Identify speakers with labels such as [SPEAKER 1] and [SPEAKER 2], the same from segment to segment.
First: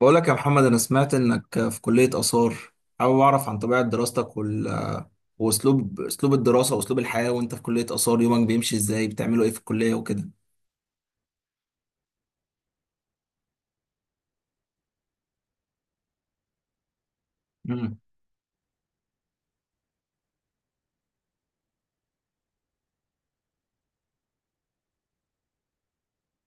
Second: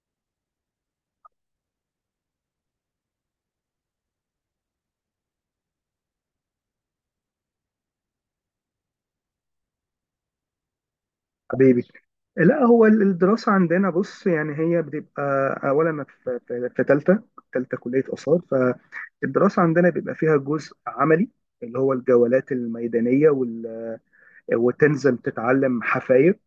[SPEAKER 1] بقولك يا محمد، أنا سمعت إنك في كلية آثار. حابب أعرف عن طبيعة دراستك وأسلوب الدراسة وأسلوب الحياة. وأنت في كلية آثار يومك بيمشي إزاي؟ بتعملوا إيه في الكلية وكده؟
[SPEAKER 2] حبيبي، لا هو الدراسة عندنا، بص يعني هي بتبقى أولا أنا في تالتة، تالتة
[SPEAKER 1] امم
[SPEAKER 2] كلية آثار. فالدراسة عندنا بيبقى فيها جزء عملي اللي هو الجولات الميدانية وتنزل تتعلم حفاير.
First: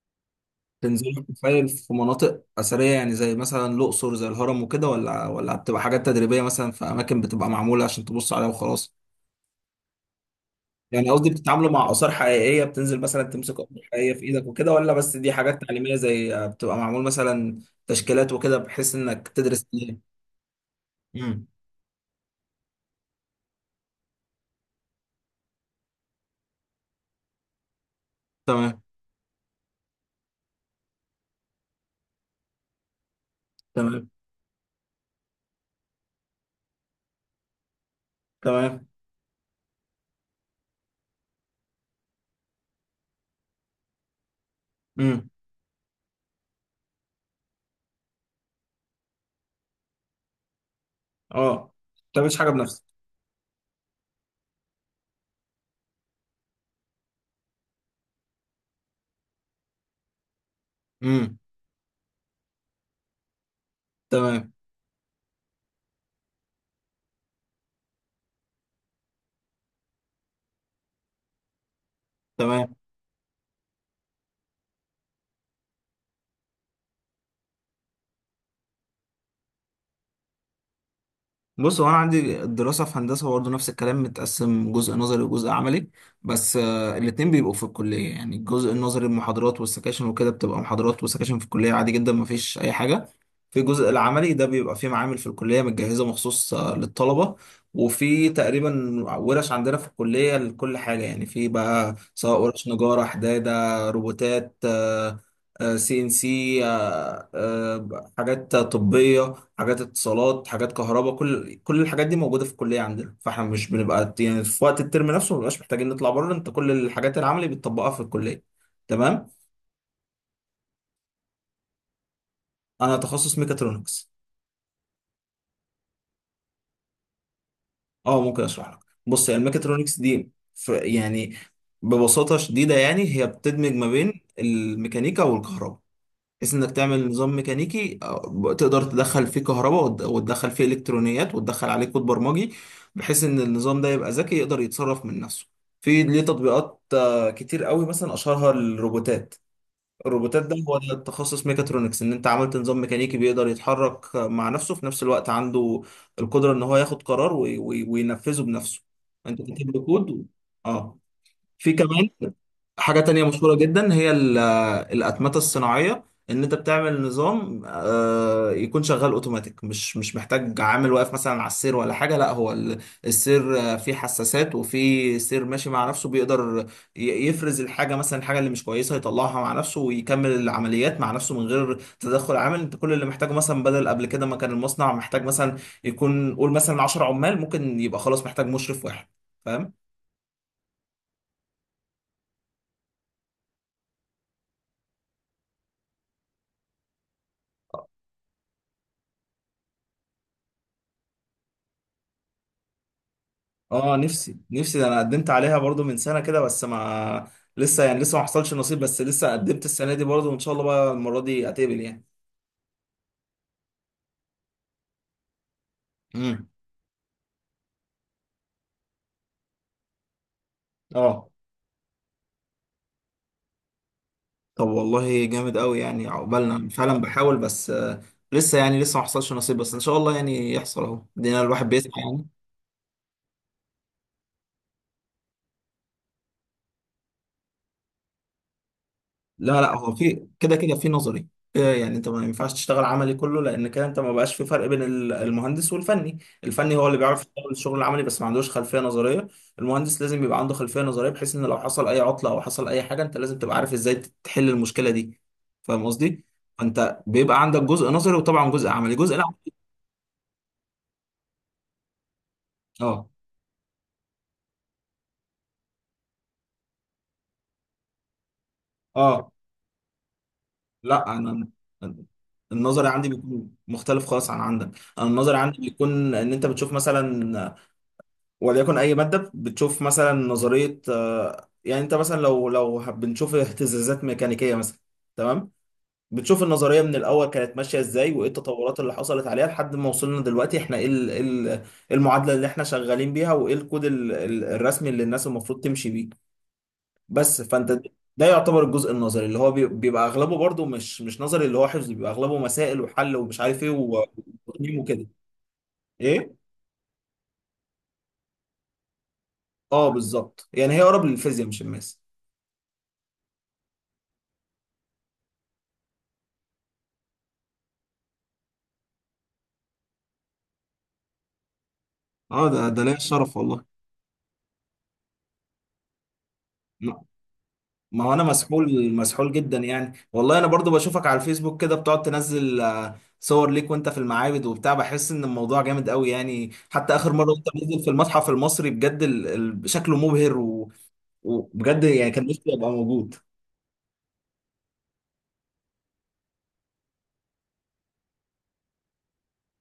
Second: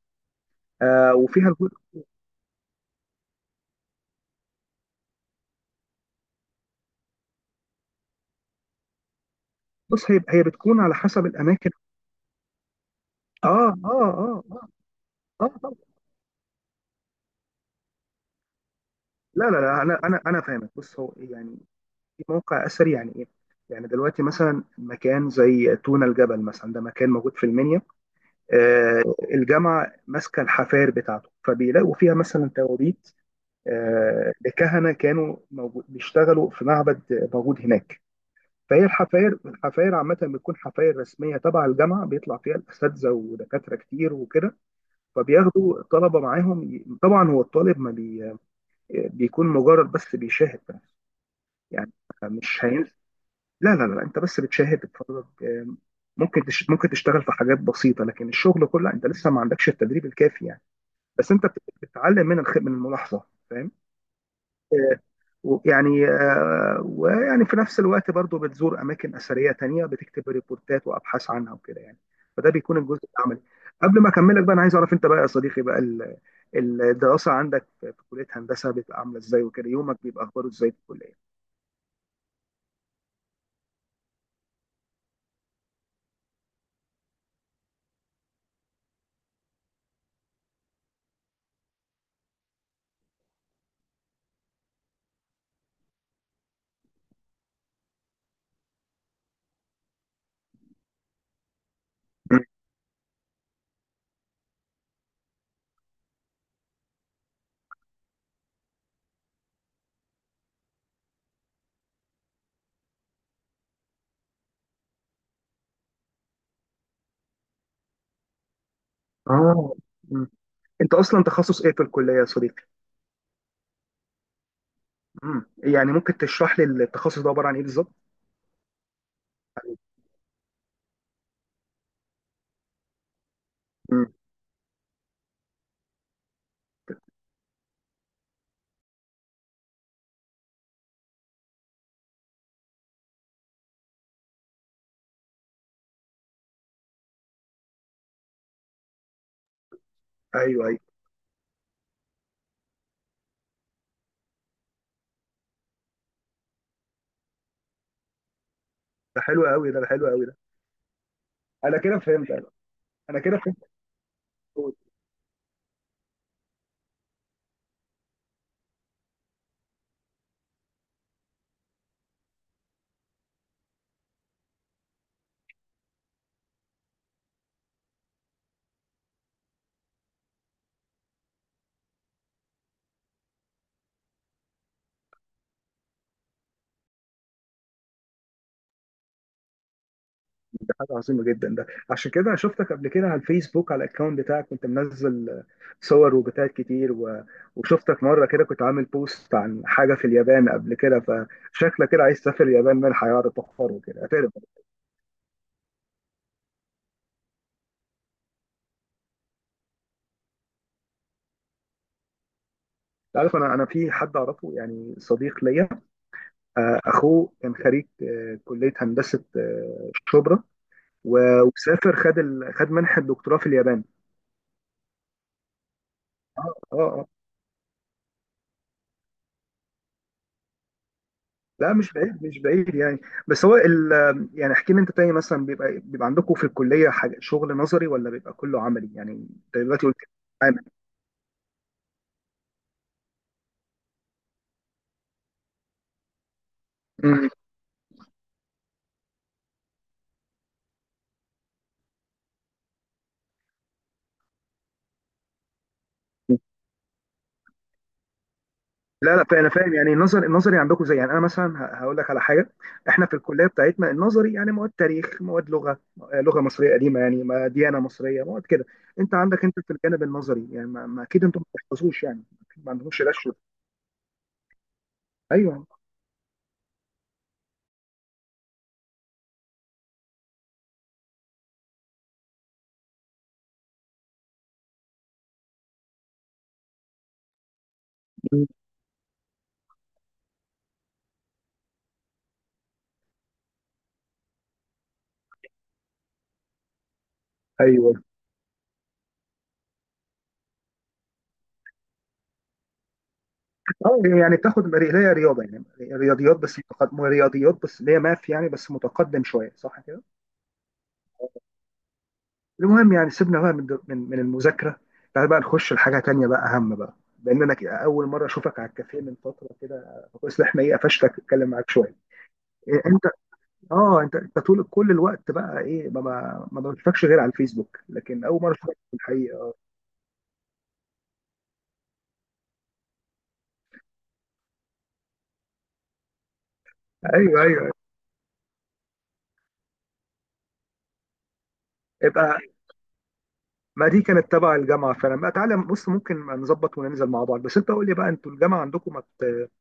[SPEAKER 1] تنزلوا
[SPEAKER 2] وفيها
[SPEAKER 1] تتفاعل
[SPEAKER 2] جزء.
[SPEAKER 1] في مناطق أثرية يعني زي مثلا الأقصر زي الهرم وكده، ولا بتبقى حاجات تدريبية مثلا في أماكن بتبقى معمولة عشان تبص عليها وخلاص؟
[SPEAKER 2] بص هي بتكون على
[SPEAKER 1] يعني
[SPEAKER 2] حسب
[SPEAKER 1] قصدي
[SPEAKER 2] الأماكن.
[SPEAKER 1] بتتعاملوا مع آثار حقيقية، بتنزل مثلا
[SPEAKER 2] آه
[SPEAKER 1] تمسك آثار
[SPEAKER 2] آه
[SPEAKER 1] حقيقية في
[SPEAKER 2] آه
[SPEAKER 1] إيدك
[SPEAKER 2] آه,
[SPEAKER 1] وكده، ولا بس دي
[SPEAKER 2] آه
[SPEAKER 1] حاجات
[SPEAKER 2] طبعا.
[SPEAKER 1] تعليمية زي بتبقى معمول مثلا تشكيلات وكده بحيث إنك
[SPEAKER 2] لا لا
[SPEAKER 1] تدرس
[SPEAKER 2] لا، أنا
[SPEAKER 1] ليه؟
[SPEAKER 2] أنا أنا فاهمك. بص هو إيه،
[SPEAKER 1] امم.
[SPEAKER 2] يعني في موقع أثري يعني إيه؟ يعني دلوقتي مثلا مكان زي تونا الجبل مثلا، ده مكان موجود في المنيا.
[SPEAKER 1] تمام،
[SPEAKER 2] آه، الجامعة ماسكة الحفاير بتاعته، فبيلاقوا فيها مثلا توابيت،
[SPEAKER 1] تمام،
[SPEAKER 2] لكهنة كانوا موجود بيشتغلوا في معبد موجود هناك. فهي
[SPEAKER 1] تمام.
[SPEAKER 2] الحفاير، عامة بتكون حفاير رسمية تبع الجامعة بيطلع فيها الأساتذة ودكاترة كتير وكده.
[SPEAKER 1] امم.
[SPEAKER 2] فبياخدوا الطلبة معاهم طبعا هو الطالب ما بي... بيكون مجرد بس بيشاهد بس
[SPEAKER 1] اه،
[SPEAKER 2] يعني.
[SPEAKER 1] ما بتعملش حاجه
[SPEAKER 2] مش
[SPEAKER 1] بنفسك.
[SPEAKER 2] هينسى. لا لا لا، أنت بس بتشاهد بتتفرج. آه، ممكن ممكن تشتغل في حاجات بسيطة، لكن الشغل كله أنت لسه ما عندكش التدريب الكافي يعني. بس
[SPEAKER 1] امم.
[SPEAKER 2] انت بتتعلم من من الملاحظه، فاهم.
[SPEAKER 1] تمام،
[SPEAKER 2] آه، ويعني آه، ويعني في نفس الوقت برضو بتزور اماكن اثريه تانية، بتكتب ريبورتات وابحاث عنها وكده يعني. فده
[SPEAKER 1] تمام.
[SPEAKER 2] بيكون الجزء العملي. قبل ما اكملك بقى، انا عايز اعرف انت بقى يا صديقي بقى، الدراسه عندك في كليه هندسه بتبقى عامله ازاي وكده، يومك بيبقى اخباره ازاي في الكليه؟
[SPEAKER 1] بص، هو انا عندي الدراسه في هندسه برضه نفس الكلام، متقسم جزء نظري وجزء عملي، بس الاتنين بيبقوا في الكليه. يعني الجزء النظري المحاضرات والسكاشن وكده، بتبقى محاضرات وسكاشن في الكليه عادي جدا، مفيش اي حاجه. في الجزء العملي ده بيبقى فيه معامل في الكليه متجهزه مخصوص للطلبه، وفي تقريبا ورش عندنا في الكليه لكل حاجه. يعني في بقى
[SPEAKER 2] مم.
[SPEAKER 1] سواء ورش نجاره، حداده، روبوتات، CNC، حاجات طبيه، حاجات اتصالات، حاجات كهرباء. كل الحاجات دي موجوده في الكليه عندنا، فاحنا مش بنبقى يعني في وقت الترم نفسه ما بنبقاش محتاجين نطلع بره. انت كل الحاجات العملي بتطبقها في الكليه. تمام.
[SPEAKER 2] اه. مم. انت اصلا تخصص ايه في الكليه يا صديقي؟
[SPEAKER 1] انا تخصص ميكاترونكس.
[SPEAKER 2] مم. يعني ممكن تشرح لي التخصص ده عباره عن ايه بالظبط؟
[SPEAKER 1] اه، ممكن اشرح لك. بص، يعني الميكاترونكس دي في يعني ببساطه شديده يعني هي بتدمج ما
[SPEAKER 2] مم.
[SPEAKER 1] بين الميكانيكا والكهرباء، بحيث انك تعمل نظام ميكانيكي تقدر تدخل فيه كهرباء وتدخل فيه الكترونيات وتدخل عليه كود برمجي، بحيث ان النظام ده يبقى ذكي يقدر يتصرف من نفسه. في ليه تطبيقات كتير قوي، مثلا اشهرها الروبوتات. الروبوتات ده
[SPEAKER 2] ايوه
[SPEAKER 1] هو
[SPEAKER 2] ايوه.
[SPEAKER 1] ده التخصص ميكاترونكس، ان انت عملت نظام ميكانيكي بيقدر يتحرك مع نفسه، في نفس الوقت عنده القدرة ان هو ياخد قرار وينفذه بنفسه.
[SPEAKER 2] ده
[SPEAKER 1] انت
[SPEAKER 2] حلو قوي
[SPEAKER 1] كاتب
[SPEAKER 2] ده،
[SPEAKER 1] له
[SPEAKER 2] ده حلو
[SPEAKER 1] كود
[SPEAKER 2] قوي ده.
[SPEAKER 1] اه. في
[SPEAKER 2] انا كده
[SPEAKER 1] كمان
[SPEAKER 2] فهمت انا.
[SPEAKER 1] حاجة
[SPEAKER 2] أنا
[SPEAKER 1] تانية
[SPEAKER 2] كده
[SPEAKER 1] مشهورة
[SPEAKER 2] فهمت
[SPEAKER 1] جدا هي
[SPEAKER 2] ده.
[SPEAKER 1] الأتمتة الصناعية، إن أنت بتعمل نظام يكون شغال أوتوماتيك، مش محتاج عامل واقف مثلا على السير ولا حاجة. لا، هو السير فيه حساسات وفيه سير ماشي مع نفسه، بيقدر يفرز الحاجة، مثلا الحاجة اللي مش كويسة يطلعها مع نفسه ويكمل العمليات مع نفسه من غير تدخل عامل. أنت كل اللي محتاجه مثلا، بدل قبل كده ما كان المصنع محتاج مثلا يكون، قول مثلا، 10 عمال، ممكن يبقى خلاص محتاج مشرف واحد. فاهم؟
[SPEAKER 2] حاجة عظيمة جدا ده. عشان كده أنا شفتك قبل كده على الفيسبوك على الأكونت بتاعك، كنت منزل صور وبتاعت كتير و... وشفتك مرة كده كنت عامل بوست عن حاجة في اليابان قبل كده، فشكلك كده عايز تسافر اليابان من الحياة تحفر
[SPEAKER 1] اه،
[SPEAKER 2] وكده، اعترف
[SPEAKER 1] نفسي،
[SPEAKER 2] أنت.
[SPEAKER 1] نفسي. ده انا قدمت عليها برضو من سنه كده، بس ما لسه يعني لسه ما حصلش نصيب، بس لسه قدمت السنه دي برضو، وان شاء الله بقى المره دي اتقبل يعني.
[SPEAKER 2] عارف، أنا في حد أعرفه يعني، صديق ليا،
[SPEAKER 1] امم.
[SPEAKER 2] آه، أخوه كان خريج آه، كلية هندسة آه، شبرا،
[SPEAKER 1] اه،
[SPEAKER 2] وسافر، خد خد منحة دكتوراه في اليابان.
[SPEAKER 1] طب والله جامد قوي يعني،
[SPEAKER 2] اه،
[SPEAKER 1] عقبالنا. أنا
[SPEAKER 2] اه
[SPEAKER 1] فعلا
[SPEAKER 2] آه.
[SPEAKER 1] بحاول بس لسه يعني لسه ما حصلش نصيب، بس ان شاء الله يعني يحصل اهو، دينا الواحد
[SPEAKER 2] لا
[SPEAKER 1] بيسعى.
[SPEAKER 2] مش بعيد، مش بعيد يعني. بس هو ال، يعني احكي لي انت تاني، مثلا بيبقى عندكم في الكليه حاجة شغل نظري، ولا بيبقى كله عملي؟ يعني انت
[SPEAKER 1] لا لا،
[SPEAKER 2] دلوقتي
[SPEAKER 1] هو
[SPEAKER 2] قلت
[SPEAKER 1] في كده
[SPEAKER 2] عملي.
[SPEAKER 1] كده في نظري يعني انت ما ينفعش تشتغل عملي كله، لان كده انت ما بقاش في فرق بين المهندس والفني. الفني هو اللي بيعرف
[SPEAKER 2] مم.
[SPEAKER 1] يشتغل الشغل العملي بس ما عندوش خلفية نظرية. المهندس لازم يبقى عنده خلفية نظرية، بحيث ان لو حصل اي عطلة او حصل اي حاجة انت لازم تبقى عارف ازاي تحل المشكلة دي. فاهم قصدي؟ فانت بيبقى عندك جزء نظري وطبعا جزء عملي. جزء
[SPEAKER 2] لا
[SPEAKER 1] لا،
[SPEAKER 2] لا انا فاهم يعني، النظري عندكم زي يعني، انا مثلا هقول لك على حاجه. احنا
[SPEAKER 1] اه
[SPEAKER 2] في الكليه بتاعتنا النظري يعني مواد تاريخ، مواد لغه آه، لغه مصريه قديمه يعني، ما ديانه مصريه، مواد كده. انت
[SPEAKER 1] اه،
[SPEAKER 2] عندك انت في الجانب النظري يعني، ما
[SPEAKER 1] لا.
[SPEAKER 2] اكيد انتم ما
[SPEAKER 1] انا
[SPEAKER 2] بتحفظوش يعني، ما
[SPEAKER 1] النظري
[SPEAKER 2] عندهمش
[SPEAKER 1] عندي
[SPEAKER 2] رشوه.
[SPEAKER 1] بيكون مختلف خالص عن عندك. انا النظري عندي
[SPEAKER 2] ايوه.
[SPEAKER 1] بيكون ان انت بتشوف مثلا، وليكن اي ماده بتشوف مثلا نظريه يعني انت مثلا لو بنشوف اهتزازات ميكانيكيه مثلا، تمام، بتشوف النظريه من الاول كانت ماشيه ازاي، وايه
[SPEAKER 2] مم.
[SPEAKER 1] التطورات اللي حصلت عليها لحد ما وصلنا دلوقتي، احنا ايه ال- إيه ال- إيه المعادله اللي احنا شغالين بيها، وايه الكود الرسمي اللي الناس المفروض تمشي بيه. بس فانت
[SPEAKER 2] ايوه.
[SPEAKER 1] ده يعتبر الجزء النظري، اللي هو بيبقى اغلبه برضو مش نظري اللي هو حفظ، بيبقى اغلبه مسائل وحل ومش عارف ايه
[SPEAKER 2] اه يعني بتاخد
[SPEAKER 1] وتقييم
[SPEAKER 2] اللي
[SPEAKER 1] وكده.
[SPEAKER 2] هي رياضه يعني،
[SPEAKER 1] ايه.
[SPEAKER 2] رياضيات بس متقدم، رياضيات بس اللي هي ماث يعني بس متقدم شويه، صح
[SPEAKER 1] اه،
[SPEAKER 2] كده؟
[SPEAKER 1] بالظبط. يعني هي اقرب للفيزياء مش الماس.
[SPEAKER 2] المهم يعني سيبنا بقى من من المذاكره، تعال بقى نخش لحاجه تانية بقى اهم بقى. لان انا اول مره اشوفك على الكافيه من فتره كده، فكويس ان احنا ايه قفشتك اتكلم معاك شويه.
[SPEAKER 1] اه، ده
[SPEAKER 2] إيه
[SPEAKER 1] ليا
[SPEAKER 2] انت،
[SPEAKER 1] الشرف والله.
[SPEAKER 2] اه انت انت طول كل الوقت بقى ايه، ما
[SPEAKER 1] ما
[SPEAKER 2] بشوفكش غير على الفيسبوك،
[SPEAKER 1] ما هو انا
[SPEAKER 2] لكن اول مره اشوفك
[SPEAKER 1] مسحول،
[SPEAKER 2] في
[SPEAKER 1] مسحول
[SPEAKER 2] الحقيقه آه.
[SPEAKER 1] جدا يعني، والله. انا برضو بشوفك على الفيسبوك كده، بتقعد تنزل صور ليك وانت في المعابد وبتاع، بحس ان الموضوع جامد قوي يعني. حتى اخر مره
[SPEAKER 2] ايوه
[SPEAKER 1] وانت
[SPEAKER 2] ايوه.
[SPEAKER 1] نزل في المتحف المصري، بجد شكله مبهر وبجد يعني كان
[SPEAKER 2] يبقى
[SPEAKER 1] نفسي ابقى موجود.
[SPEAKER 2] ما دي كانت تبع الجامعه فعلا بقى. تعالى بص، ممكن نظبط وننزل مع بعض. بس انت قول لي بقى، انتوا الجامعه عندكم ما بت-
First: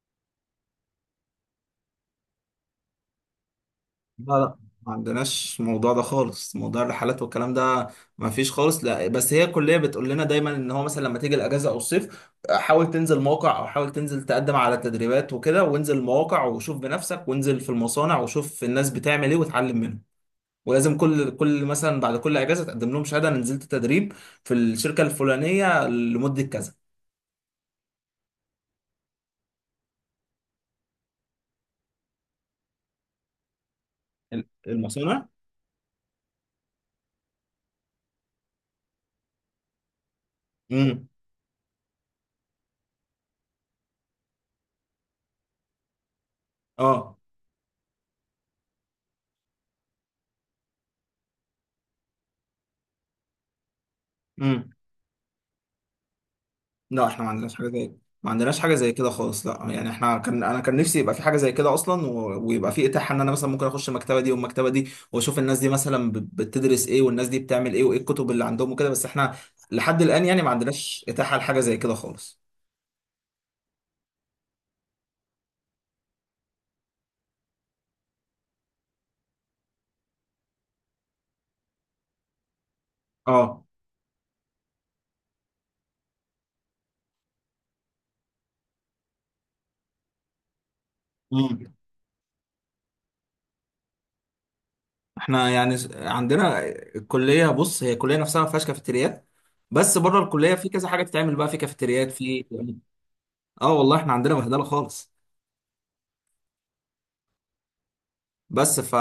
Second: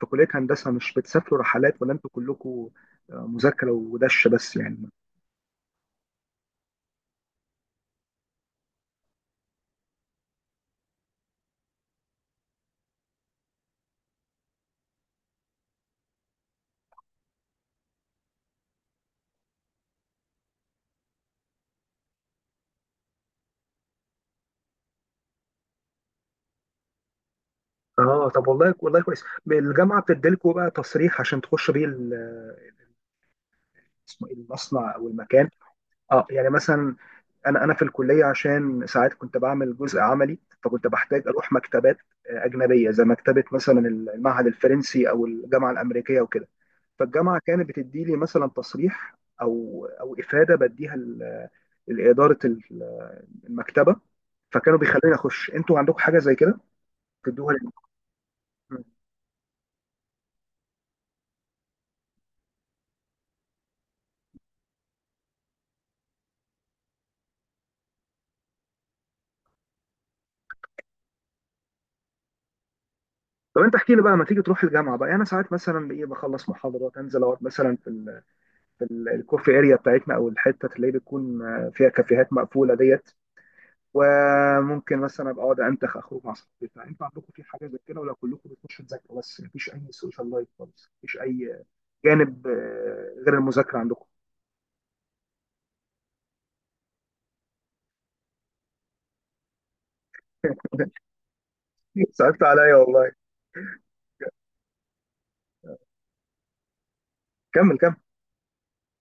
[SPEAKER 2] في كلية هندسة مش بتسافروا رحلات، ولا انتوا كلكم مذاكرة
[SPEAKER 1] لا
[SPEAKER 2] ودش بس
[SPEAKER 1] لا،
[SPEAKER 2] يعني؟
[SPEAKER 1] ما عندناش الموضوع ده خالص، موضوع الرحلات والكلام ده ما فيش خالص. لا، بس هي الكليه بتقول لنا دايما ان هو مثلا لما تيجي الاجازه او الصيف حاول تنزل موقع، او حاول تنزل تقدم على تدريبات وكده، وانزل المواقع وشوف بنفسك، وانزل في المصانع وشوف الناس بتعمل ايه وتعلم منهم. ولازم كل مثلا بعد كل اجازه تقدم لهم شهاده انا نزلت تدريب في الشركه الفلانيه لمده كذا.
[SPEAKER 2] اه طب والله والله كويس. الجامعة بتديلكوا بقى تصريح عشان تخشوا بيه اسمه ايه، المصنع او
[SPEAKER 1] المصانع.
[SPEAKER 2] المكان؟ اه يعني مثلا انا انا في الكلية، عشان ساعات كنت بعمل جزء عملي، فكنت
[SPEAKER 1] امم.
[SPEAKER 2] بحتاج اروح مكتبات آه، اجنبية زي مكتبة مثلا المعهد الفرنسي او الجامعة الامريكية وكده.
[SPEAKER 1] اه،
[SPEAKER 2] فالجامعة كانت بتدي لي مثلا تصريح، او افادة بديها لإدارة المكتبه، فكانوا بيخلوني اخش. انتوا عندكم حاجه زي كده
[SPEAKER 1] لا احنا
[SPEAKER 2] تدوها لي؟
[SPEAKER 1] ما عندناش حاجه
[SPEAKER 2] مم.
[SPEAKER 1] زي كده خالص. لا يعني احنا كان انا كان نفسي يبقى في حاجه زي كده اصلا، ويبقى في اتاحه ان انا مثلا ممكن اخش المكتبه دي والمكتبه دي واشوف الناس دي مثلا بتدرس ايه، والناس دي بتعمل ايه، وايه الكتب اللي عندهم وكده. بس احنا لحد الان يعني ما عندناش اتاحه لحاجه زي كده خالص.
[SPEAKER 2] طب انت احكي لي بقى، لما تيجي تروح الجامعه بقى، يعني انا ساعات مثلا ايه، بخلص محاضرات انزل اقعد مثلا في الكوفي اريا بتاعتنا، او الحته اللي هي بتكون آه، فيها كافيهات مقفوله ديت،
[SPEAKER 1] اه.
[SPEAKER 2] وممكن مثلا ابقى اقعد انتخ اخرج مع صحابي بتاع انتوا عندكم في حاجه زي كده ولا كلكم بتخشوا تذاكروا بس، مفيش اي سوشيال لايف خالص، مفيش اي
[SPEAKER 1] امم.
[SPEAKER 2] جانب آه، غير المذاكره عندكم؟
[SPEAKER 1] احنا يعني عندنا الكليه، بص هي الكليه نفسها ما فيهاش كافيتريات، بس بره الكليه في كذا حاجه بتتعمل بقى، في كافيتريات،
[SPEAKER 2] صعبت
[SPEAKER 1] في
[SPEAKER 2] عليا
[SPEAKER 1] يعني.
[SPEAKER 2] والله.
[SPEAKER 1] اه والله، احنا عندنا بهدله خالص.
[SPEAKER 2] كمل كمل.
[SPEAKER 1] بس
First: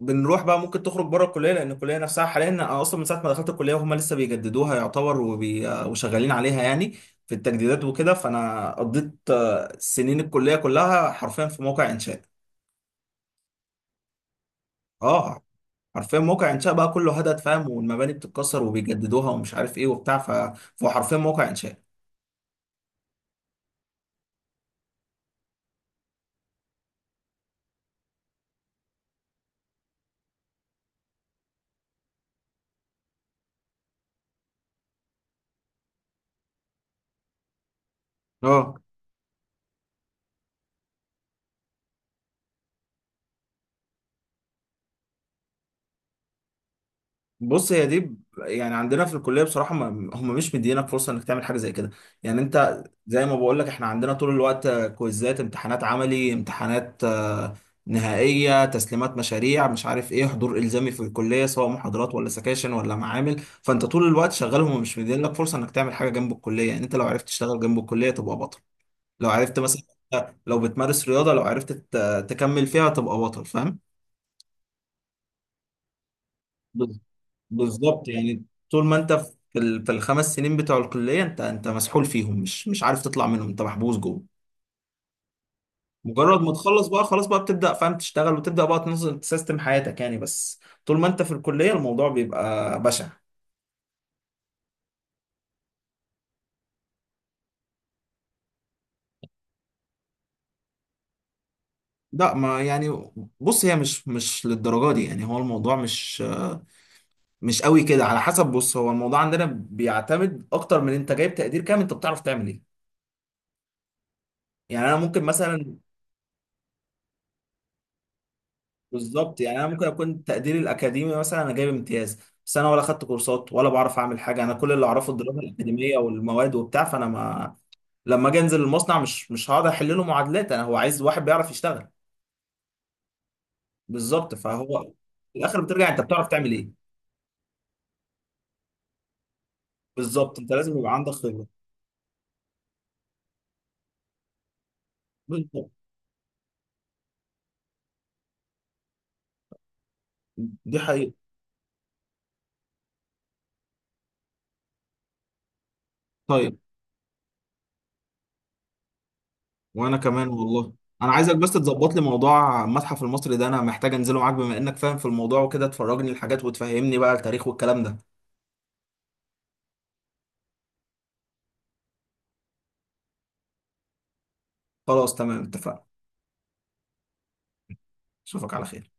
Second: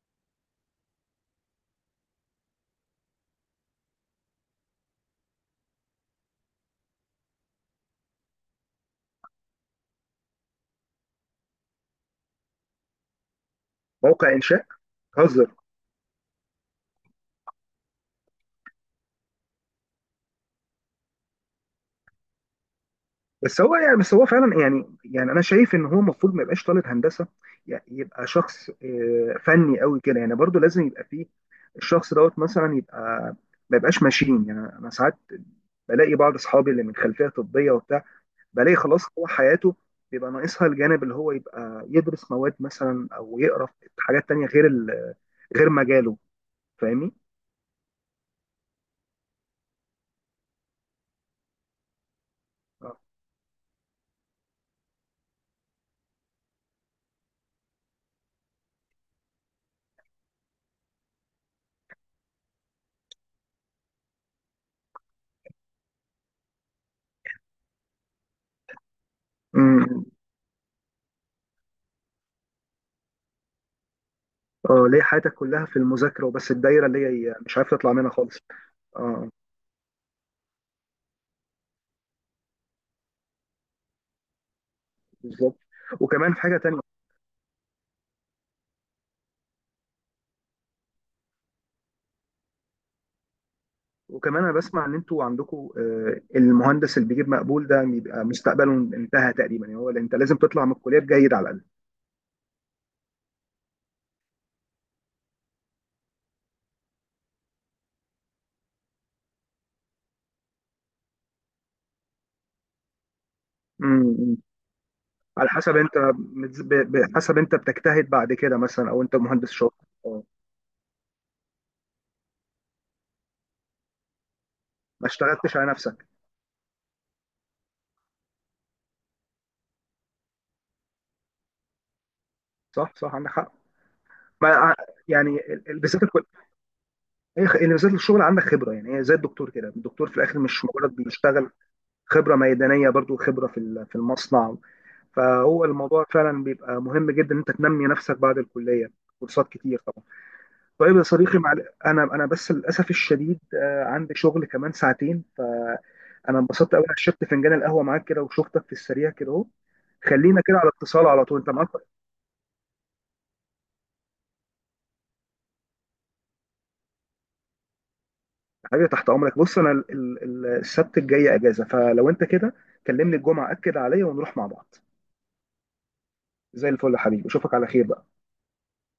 [SPEAKER 1] بنروح بقى، ممكن تخرج بره الكليه. لان الكليه نفسها حاليا، انا اصلا من ساعه ما دخلت الكليه وهم لسه بيجددوها يعتبر، وبي... آه، وشغالين عليها يعني في التجديدات وكده، فانا قضيت سنين الكليه كلها حرفيا في موقع انشاء.
[SPEAKER 2] موقع انشاء،
[SPEAKER 1] اه،
[SPEAKER 2] هزر.
[SPEAKER 1] حرفيا موقع انشاء بقى، كله هدد، فاهم، والمباني بتتكسر وبيجددوها ومش عارف ايه وبتاع، فهو حرفيا موقع انشاء.
[SPEAKER 2] بس هو يعني، بس هو فعلا يعني، يعني انا شايف ان هو المفروض ما يبقاش طالب هندسه يعني يبقى شخص آه، فني قوي كده يعني، برضو لازم يبقى فيه الشخص دوت مثلا، يبقى ما يبقاش ماشين يعني. انا ساعات بلاقي بعض اصحابي اللي من خلفيه طبيه وبتاع،
[SPEAKER 1] اه،
[SPEAKER 2] بلاقي خلاص هو حياته بيبقى ناقصها الجانب اللي هو يبقى يدرس مواد مثلا، او يقرا في حاجات تانية غير غير مجاله، فاهمني؟
[SPEAKER 1] بص هي دي يعني عندنا في الكليه بصراحه، ما هم مش مدينك فرصه انك تعمل حاجه زي كده. يعني انت
[SPEAKER 2] اه.
[SPEAKER 1] زي ما بقول لك، احنا عندنا طول الوقت كويزات، امتحانات عملي، امتحانات نهائيه، تسليمات مشاريع، مش عارف ايه، حضور الزامي في الكليه سواء محاضرات ولا سكاشن ولا معامل. فانت طول الوقت شغال، هم مش مدين لك فرصه انك تعمل حاجه جنب الكليه. يعني انت لو عرفت تشتغل جنب الكليه تبقى بطل، لو عرفت مثلا،
[SPEAKER 2] أمم.
[SPEAKER 1] لو بتمارس رياضه لو عرفت تكمل فيها تبقى بطل. فاهم؟
[SPEAKER 2] آه، ليه حياتك كلها في المذاكره وبس، الدايره اللي هي مش عارف تطلع
[SPEAKER 1] بالظبط
[SPEAKER 2] منها خالص.
[SPEAKER 1] يعني. طول ما انت
[SPEAKER 2] اه
[SPEAKER 1] في الخمس سنين بتوع الكليه انت مسحول فيهم مش عارف تطلع منهم، انت محبوس جوه.
[SPEAKER 2] بالظبط. وكمان
[SPEAKER 1] مجرد ما
[SPEAKER 2] حاجه تانية،
[SPEAKER 1] تخلص بقى خلاص بقى بتبدا، فاهم، تشتغل وتبدا بقى تنظم تسيستم حياتك يعني، بس طول ما انت في الكليه الموضوع بيبقى بشع.
[SPEAKER 2] وكمان انا بسمع ان انتوا عندكم آه، المهندس اللي بيجيب مقبول ده بيبقى مستقبله انتهى تقريبا يعني، هو انت لازم تطلع من الكليه بجيد على الاقل.
[SPEAKER 1] لا ما يعني، بص هي مش للدرجه دي، يعني هو الموضوع مش قوي كده، على حسب. بص هو الموضوع عندنا بيعتمد اكتر من انت جايب تقدير كام، انت بتعرف تعمل ايه.
[SPEAKER 2] امم.
[SPEAKER 1] يعني انا ممكن
[SPEAKER 2] على
[SPEAKER 1] مثلا،
[SPEAKER 2] حسب انت حسب انت بتجتهد بعد كده مثلا، او انت
[SPEAKER 1] بالظبط،
[SPEAKER 2] مهندس
[SPEAKER 1] يعني انا
[SPEAKER 2] شاطر.
[SPEAKER 1] ممكن
[SPEAKER 2] آه،
[SPEAKER 1] اكون تقديري الاكاديمي مثلا انا جايب امتياز، بس انا ولا خدت كورسات ولا بعرف اعمل حاجه. انا كل اللي
[SPEAKER 2] ما
[SPEAKER 1] اعرفه الدراسه
[SPEAKER 2] اشتغلتش على
[SPEAKER 1] الاكاديميه
[SPEAKER 2] نفسك.
[SPEAKER 1] والمواد وبتاع، فانا ما لما اجي انزل المصنع مش هقعد احل له معادلات، انا هو عايز واحد بيعرف يشتغل.
[SPEAKER 2] صح صح عندك حق.
[SPEAKER 1] بالظبط
[SPEAKER 2] ما ع-
[SPEAKER 1] فهو
[SPEAKER 2] يعني
[SPEAKER 1] في الاخر بترجع انت
[SPEAKER 2] بالذات
[SPEAKER 1] بتعرف تعمل ايه.
[SPEAKER 2] هي اللي بالذات الشغل عندك خبره يعني، هي زي الدكتور كده، الدكتور في
[SPEAKER 1] بالظبط،
[SPEAKER 2] الاخر
[SPEAKER 1] انت
[SPEAKER 2] مش
[SPEAKER 1] لازم يبقى
[SPEAKER 2] مجرد
[SPEAKER 1] عندك خبره.
[SPEAKER 2] بيشتغل، خبره ميدانيه برضو، خبره في المصنع. فهو
[SPEAKER 1] بالظبط،
[SPEAKER 2] الموضوع فعلا بيبقى مهم جدا ان انت تنمي نفسك بعد الكليه، كورسات كتير طبعا.
[SPEAKER 1] دي
[SPEAKER 2] طيب يا
[SPEAKER 1] حقيقه.
[SPEAKER 2] صديقي، انا انا بس للاسف الشديد آه، عندي شغل كمان 2 فانا.
[SPEAKER 1] طيب،
[SPEAKER 2] انبسطت قوي، شربت فنجان القهوه معاك كده وشفتك في السريع كده اهو.
[SPEAKER 1] وانا كمان
[SPEAKER 2] خلينا كده على
[SPEAKER 1] والله.
[SPEAKER 2] اتصال
[SPEAKER 1] انا
[SPEAKER 2] على
[SPEAKER 1] عايزك
[SPEAKER 2] طول، انت
[SPEAKER 1] بس
[SPEAKER 2] معاك.
[SPEAKER 1] تظبط لي موضوع المتحف المصري ده، انا محتاج انزله معاك بما انك فاهم في الموضوع وكده، تفرجني الحاجات وتفهمني بقى التاريخ والكلام ده.
[SPEAKER 2] حبيبي تحت امرك. بص انا السبت الجاي اجازه، فلو انت كده كلمني الجمعه اكد عليا ونروح مع بعض.
[SPEAKER 1] خلاص تمام، اتفقنا.
[SPEAKER 2] زي الفل يا حبيبي، اشوفك على خير.
[SPEAKER 1] اشوفك على خير.